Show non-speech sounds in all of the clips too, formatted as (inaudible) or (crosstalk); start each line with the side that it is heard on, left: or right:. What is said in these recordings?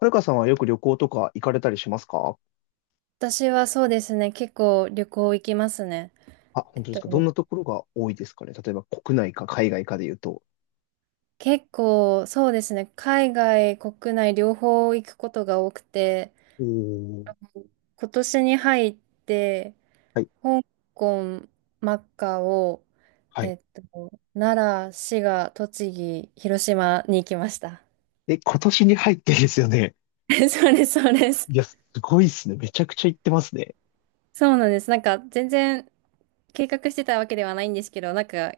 left: はるかさんはよく旅行とか行かれたりしますか？
right: 私はそうですね、結構旅行行きますね。
left: あ、
right: え
left: 本
right: っ
left: 当です
right: と、
left: か？どんなところが多いですかね？例えば国内か海外かで言うと。
right: 結構そうですね、海外、国内両方行くことが多くて、
left: おー、
right: 今年に入って、
left: はい、
right: 香港、マカオ、
left: はい。
right: えっと、奈良、滋賀、栃木、広島に行きました。
left: え、今年に入ってですよね。
right: (laughs) そうです、そうです。
left: いや、すごいっすね。めちゃくちゃ行ってますね。
right: そうなんです。なんか全然計画してたわけではないんですけど、なんか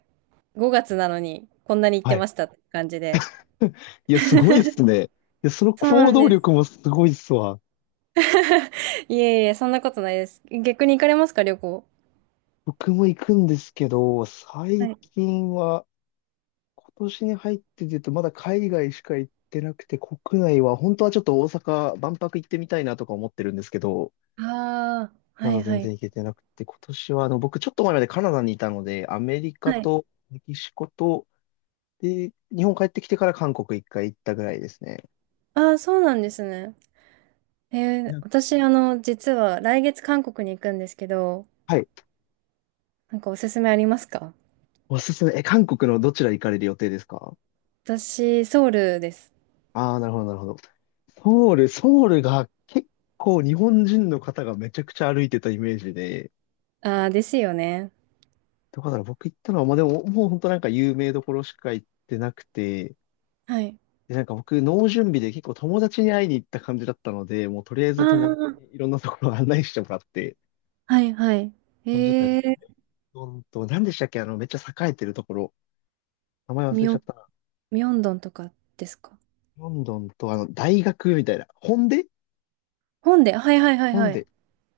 right: 5月なのにこんなに行っ
left: は
right: て
left: い。
right: ましたって感じで。
left: いや、すごいっすね。いや、その
right: そうな
left: 行
right: ん
left: 動
right: で
left: 力
right: す。
left: もすごいっすわ。
right: いえいえ、そんなことないです。逆に行かれますか、旅行。
left: 僕も行くんですけど、
right: は
left: 最
right: い。
left: 近は、今年に入ってで言うと、まだ海外しか行ってなくて、国内は、本当はちょっと大阪、万博行ってみたいなとか思ってるんですけど、
right: ああ、は
left: まだ
right: いは
left: 全
right: い。
left: 然行けてなくて、今年は僕ちょっと前までカナダにいたので、アメリカ
right: はい。
left: とメキシコと、で、日本帰ってきてから韓国一回行ったぐらいですね。
right: ああ、そうなんですね。え
left: い
right: ー、
left: や、
right: 私、あの、実は来月韓国に行くんですけど、
left: はい。
right: なんかおすすめありますか？
left: おすすめ。え、韓国のどちら行かれる予定ですか？
right: 私、ソウルです。
left: ああー、なるほど、なるほど。ソウルが結構日本人の方がめちゃくちゃ歩いてたイメージで、
right: ああ、ですよね。
left: だから僕行ったのは、まあでも、もう本当なんか有名どころしか行ってなくて、
right: はい。
left: で、なんか僕、脳準備で結構友達に会いに行った感じだったので、もうとりあえ
right: あ
left: ず友達
right: あ、
left: にいろんなところを案内してもらって、
right: はいはい。え
left: 感じだったよ。
right: ー、
left: ロンドンと、何でしたっけ、めっちゃ栄えてるところ。名前忘れ
right: ミョ
left: ちゃ
right: ン、
left: ったな。
right: ミョンドンとかですか？
left: ロンドンと、大学みたいな。ホンデ
right: 本で、はいはいはい
left: ホン
right: はい。
left: デ。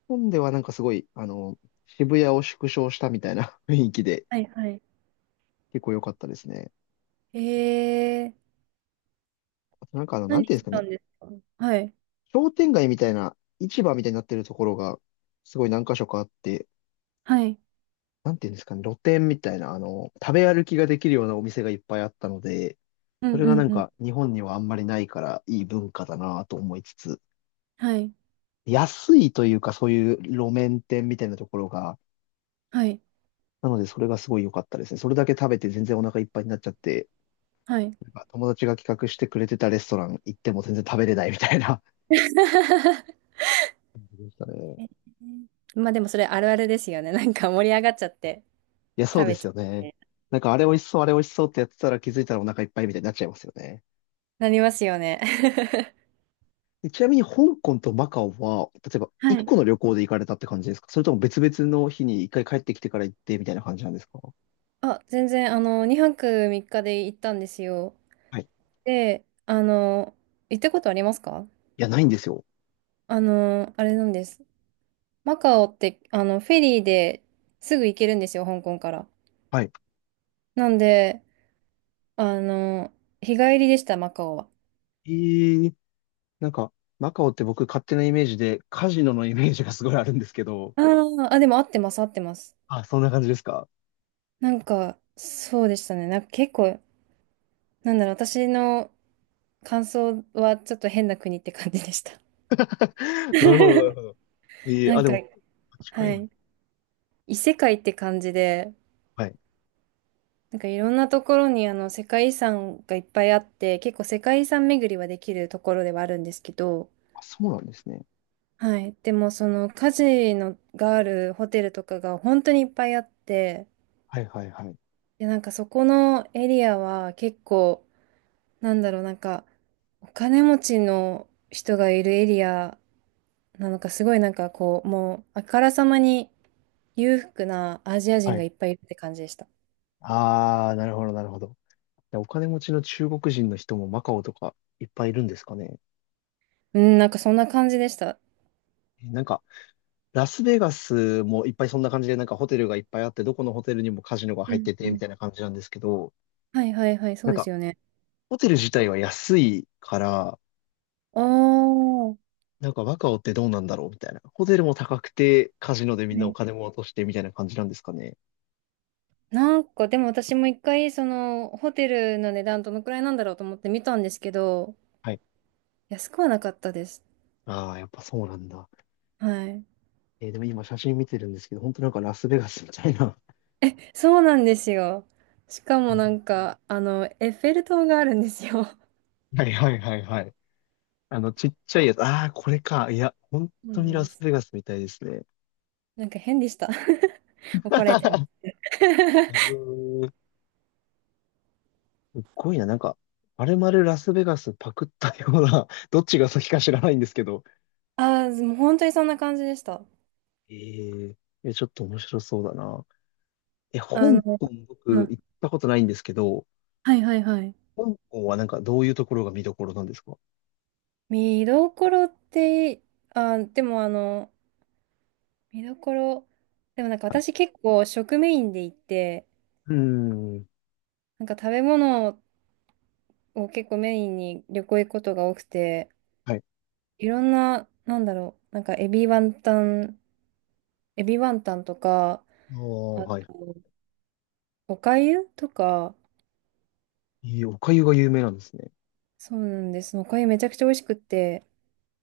left: ホンデはなんかすごい、渋谷を縮小したみたいな (laughs) 雰囲気で、
right: はいはい。
left: 結構良かったですね。
right: えー、
left: あとなんかな
right: 何
left: んていうんで
right: し
left: すか
right: た
left: ね。
right: んですか？はい。
left: 商店街みたいな、市場みたいになってるところが、すごい何箇所かあって、
right: はい。
left: なんていうんですかね、露店みたいな、食べ歩きができるようなお店がいっぱいあったので、
right: う
left: そ
right: ん
left: れ
right: う
left: がな
right: ん
left: ん
right: うん。
left: か日本にはあんまりないからいい文化だなと思いつつ、
right: はい。
left: 安いというかそういう路面店みたいなところが、
right: はい。
left: なのでそれがすごい良かったですね。それだけ食べて全然お腹いっぱいになっちゃって、
right: はい。
left: なんか友達が企画してくれてたレストラン行っても全然食べれないみたいな。
right: (laughs)
left: でしたね。
right: まあでもそれあるあるですよね。なんか盛り上がっちゃって
left: いや、そう
right: 食
left: で
right: べ
left: す
right: ちゃ
left: よ
right: っ
left: ね。
right: て
left: なんかあれ美味しそう、あれ美味しそうってやってたら気づいたらお腹いっぱいみたいになっちゃいますよね。
right: なりますよね。(laughs)
left: でちなみに香港とマカオは、例えば
right: は
left: 一
right: い。
left: 個
right: (laughs)
left: の旅行で行かれたって感じですか？それとも別々の日に一回帰ってきてから行ってみたいな感じなんですか？
right: あ、全然あの2泊3日で行ったんですよ。
left: はい。い
right: で、あの行ったことありますか？
left: や、ないんですよ。
right: あのあれなんです。マカオってあのフェリーですぐ行けるんですよ、香港から。
left: はい。
right: なんで、あの日帰りでした、マカオは。
left: えー、なんか、マカオって僕勝手なイメージでカジノのイメージがすごいあるんですけど。
right: あーあ、でも合ってます、合ってます。
left: あ、そんな感じですか？
right: なんかそうでしたね。なんか結構私の感想はちょっと変な国って感じでした。
left: (laughs) なるほど、なるほど。え
right: (laughs)
left: ー、
right: な
left: あ、
right: ん
left: で
right: か、
left: も、近
right: は
left: いね。
right: い。異世界って感じで、
left: はい。
right: なんかいろんなところにあの世界遺産がいっぱいあって、結構世界遺産巡りはできるところではあるんですけど、
left: あ、そうなんですね。
right: はい。でもそのカジノがあるホテルとかが本当にいっぱいあって、
left: はいはいはい。
right: で、なんかそこのエリアは結構、なんかお金持ちの人がいるエリアなのか、すごいなんかこう、もうあからさまに裕福なアジア人
left: は
right: が
left: い。
right: いっぱいいるって感じでした。
left: あー、なるほど、なるほど。でお金持ちの中国人の人もマカオとかいっぱいいるんですかね。
right: うん、なんかそんな感じでした。
left: え、なんか、ラスベガスもいっぱいそんな感じで、なんかホテルがいっぱいあって、どこのホテルにもカジノが
right: う
left: 入っ
right: ん
left: て
right: う
left: て、みたい
right: ん。
left: な感じなんですけど、
right: はいはいはい、そ
left: な
right: う
left: ん
right: で
left: か
right: すよね。
left: ホテル自体は安いから、
right: ああ、は
left: なんかワカオってどうなんだろうみたいな。ホテルも高くて、カジノでみんなお
right: い。
left: 金も落としてみたいな感じなんですかね。
right: なんかでも私も一回そのホテルの値段どのくらいなんだろうと思って見たんですけど、
left: はい。
right: 安くはなかったです。
left: ああ、やっぱそうなんだ。
right: はい。
left: えーでも今写真見てるんですけど、本当なんかラスベガスみたいな。
right: そうなんですよ。しか
left: (laughs) う
right: もな
left: ん、
right: んか、あの、エッフェル塔があるんですよ。そ
left: はいはいはいはい。ちっちゃいやつ。ああ、これか。いや、本
right: う
left: 当に
right: なん
left: ラ
right: で
left: ス
right: す。
left: ベガスみたいですね。
right: なんか変でした。(laughs) 怒られちゃいます。
left: うん、すっごいな、なんか、まるまるラスベガスパクったような、(laughs) どっちが先か知らないんですけど。
right: ああ、もう本当にそんな感じでした。
left: えー、え、ちょっと面白そうだな。え、香
right: あの、
left: 港
right: う
left: 僕行っ
right: ん
left: たことないんですけど、
right: はいはいはい。
left: 香港はなんかどういうところが見どころなんですか？
right: 見どころって、あ、でもあの、見どころ、でもなんか
left: はい。
right: 私結構食メインで行って、
left: うーん。
right: なんか食べ物を結構メインに旅行行くことが多くて、
left: はい。
right: いろんな、エビワンタンとか、
left: ああ、
right: あ
left: はい。
right: と、お粥とか、
left: えー、お粥が有名なんですね。
right: そうなんです。お粥めちゃくちゃ美味しくって、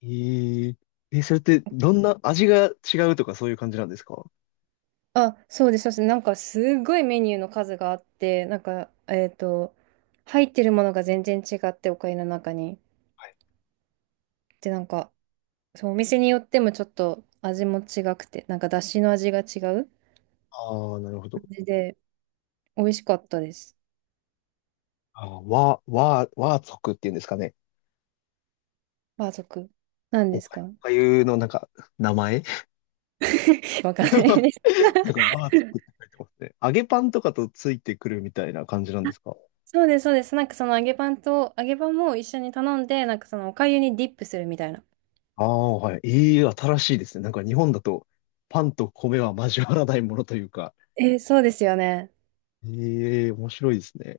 left: えー、え、それってどんな味が違うとかそういう感じなんですか？
right: あ、そうです、そうです。なんかすごいメニューの数があって、なんか、入ってるものが全然違って、お粥の中に。
left: はい。
right: で、なんか、そう、お店によってもちょっと味も違くて、なんか、だしの味が違う
left: ああ、なるほど。
right: 感じで、美味しかったです。
left: ああ、和族っていうんですかね。
right: バー族。何
left: お
right: です
left: 粥、
right: か？
left: お粥のなんか名前、
right: (laughs) わかんないです。
left: なんかアーツっ
right: (laughs)
left: て書いてますね。揚げパンとかとついてくるみたいな感じなんですか？
right: そうです、そうです。揚げパンも一緒に頼んで、なんかそのお粥にディップするみたいな。
left: ああ、はい。いい、新しいですね。なんか日本だとパンと米は交わらないものというか。
right: えーそうですよね。
left: ええ、面白いですね。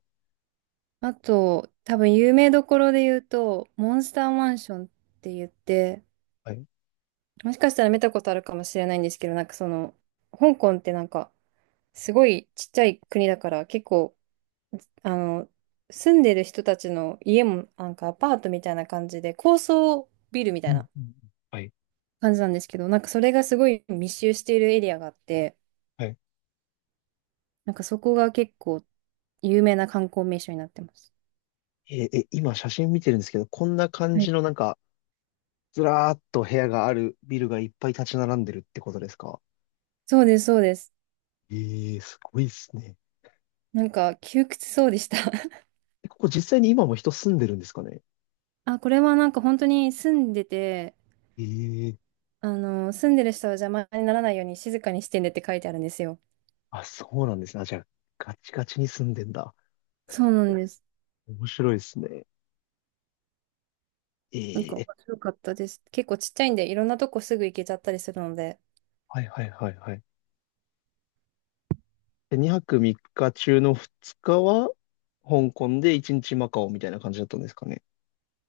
right: あと、多分有名どころで言うと、モンスターマンションって言って、
left: はい。う
right: もしかしたら見たことあるかもしれないんですけど、なんかその、香港ってなんか、すごいちっちゃい国だから結構あの住んでる人たちの家もなんかアパートみたいな感じで高層ビルみた
left: ん
right: い
left: うん
right: な
left: うん、はい。
right: 感じなんですけど、なんかそれがすごい密集しているエリアがあって、
left: はい。
right: なんかそこが結構有名な観光名所になってます。
left: えー、え、今写真見てるんですけど、こんな感
right: は
left: じ
right: い、
left: のなんか、ずらーっと部屋があるビルがいっぱい立ち並んでるってことですか？
right: そうですそうです。
left: ええ、すごいですね。
right: なんか窮屈そうでした。 (laughs)
left: え、ここ実際に今も人住んでるんですかね？
right: あ、これはなんか本当に住んでて、
left: ええ、
right: あの住んでる人は邪魔にならないように静かにしてねって書いてあるんですよ。
left: あ、そうなんですね。あ、じゃあ、ガチガチに住んでんだ。
right: そうなんです。
left: 面白いですね。
right: なんか
left: え
right: 面
left: え。
right: 白かったです。結構ちっちゃいんで、いろんなとこすぐ行けちゃったりするので。
left: はいはいはいはい。で、2泊3日中の2日は、香港で1日マカオみたいな感じだったんですかね。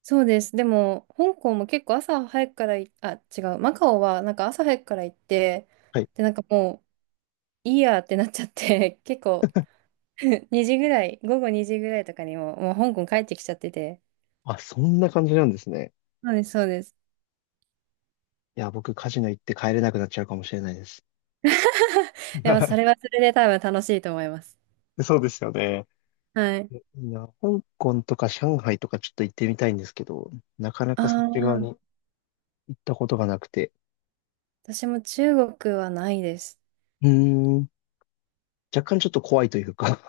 right: そうです。でも、香港も結構朝早くからい、あ、違う。マカオはなんか朝早くから行って、
left: はい。
right: で、なんかもう、いいやってなっちゃって、(laughs) 結構2時ぐらい、午後2時ぐらいとかにも、もう香港帰ってきちゃってて。
left: あ、そんな感じなんですね。
right: そうです、そうです。
left: いや、僕カジノ行って帰れなくなっちゃうかもしれないです。
right: でも、それ
left: (laughs)
right: はそれで多分楽しいと思います。
left: そうですよね。
right: はい。
left: いや、香港とか上海とかちょっと行ってみたいんですけど、なかな
right: あ
left: かそっち側
right: あ、
left: に行ったことがなくて、
right: 私も中国はないです。
left: うーん、若干ちょっと怖いというか、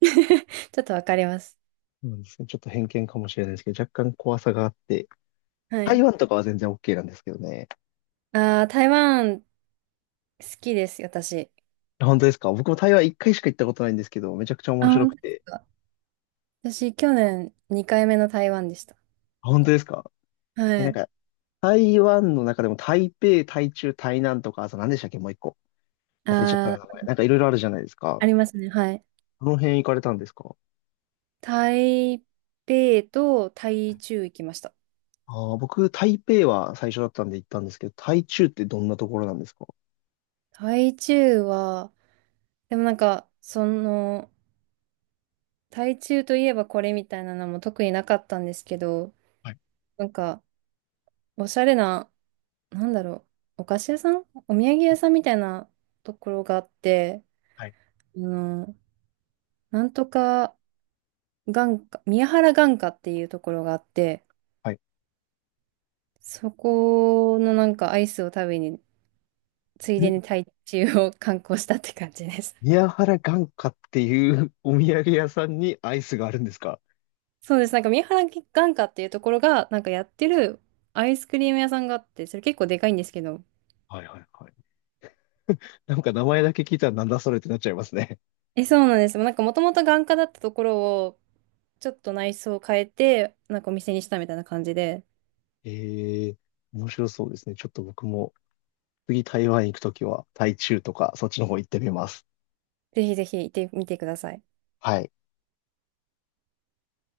right: (laughs) ちょっとわかります。
left: そうですね、ちょっと偏見かもしれないですけど、若干怖さがあって、
right: は
left: 台
right: い。
left: 湾とかは全然 OK なんですけどね。
right: ああ、台湾好きです、私。
left: 本当ですか？僕も台湾一回しか行ったことないんですけど、めちゃくちゃ面
right: あ、
left: 白
right: 本
left: く
right: 当です
left: て。
right: か。私、去年2回目の台湾でした。
left: 本当ですか？え、
right: は
left: なん
right: い。
left: か、台湾の中でも台北、台中、台南とか、あと何でしたっけもう一個。忘れちゃった
right: あ
left: な、名前。
right: ー、
left: なんかいろいろあるじゃないですか。
right: ありますね。はい。
left: この辺行かれたんですか？
right: 台北と台中行きました。
left: ああー、僕、台北は最初だったんで行ったんですけど、台中ってどんなところなんですか？
right: 台中は、でもなんか、その、台中といえばこれみたいなのも特になかったんですけど、
left: はい
right: なんか、おしゃれな、なんだろお菓子屋さんお土産屋さんみたいなところがあって、
left: はい
right: あの、なんとか眼科、宮原眼科っていうところがあって、
left: はい。
right: そこのなんかアイスを食べに、つい
left: (laughs)
right: でに
left: ん、
right: 台中を観光したって感じです。
left: 宮原眼科っていう (laughs) お土産屋さんにアイスがあるんですか？
right: (laughs) そうです。なんか三原眼科っていうところが、なんかやってるアイスクリーム屋さんがあって、それ結構でかいんですけど。
left: はいはいはい。なんか名前だけ聞いたらなんだそれってなっちゃいますね。
right: え、そうなんです。なんかもともと眼科だったところを、ちょっと内装を変えて、なんかお店にしたみたいな感じで、
left: (laughs) ええ、面白そうですね。ちょっと僕も次台湾行くときは、台中とか、そっちの方行ってみます。
right: ぜひぜひ行ってみてください。
left: はい。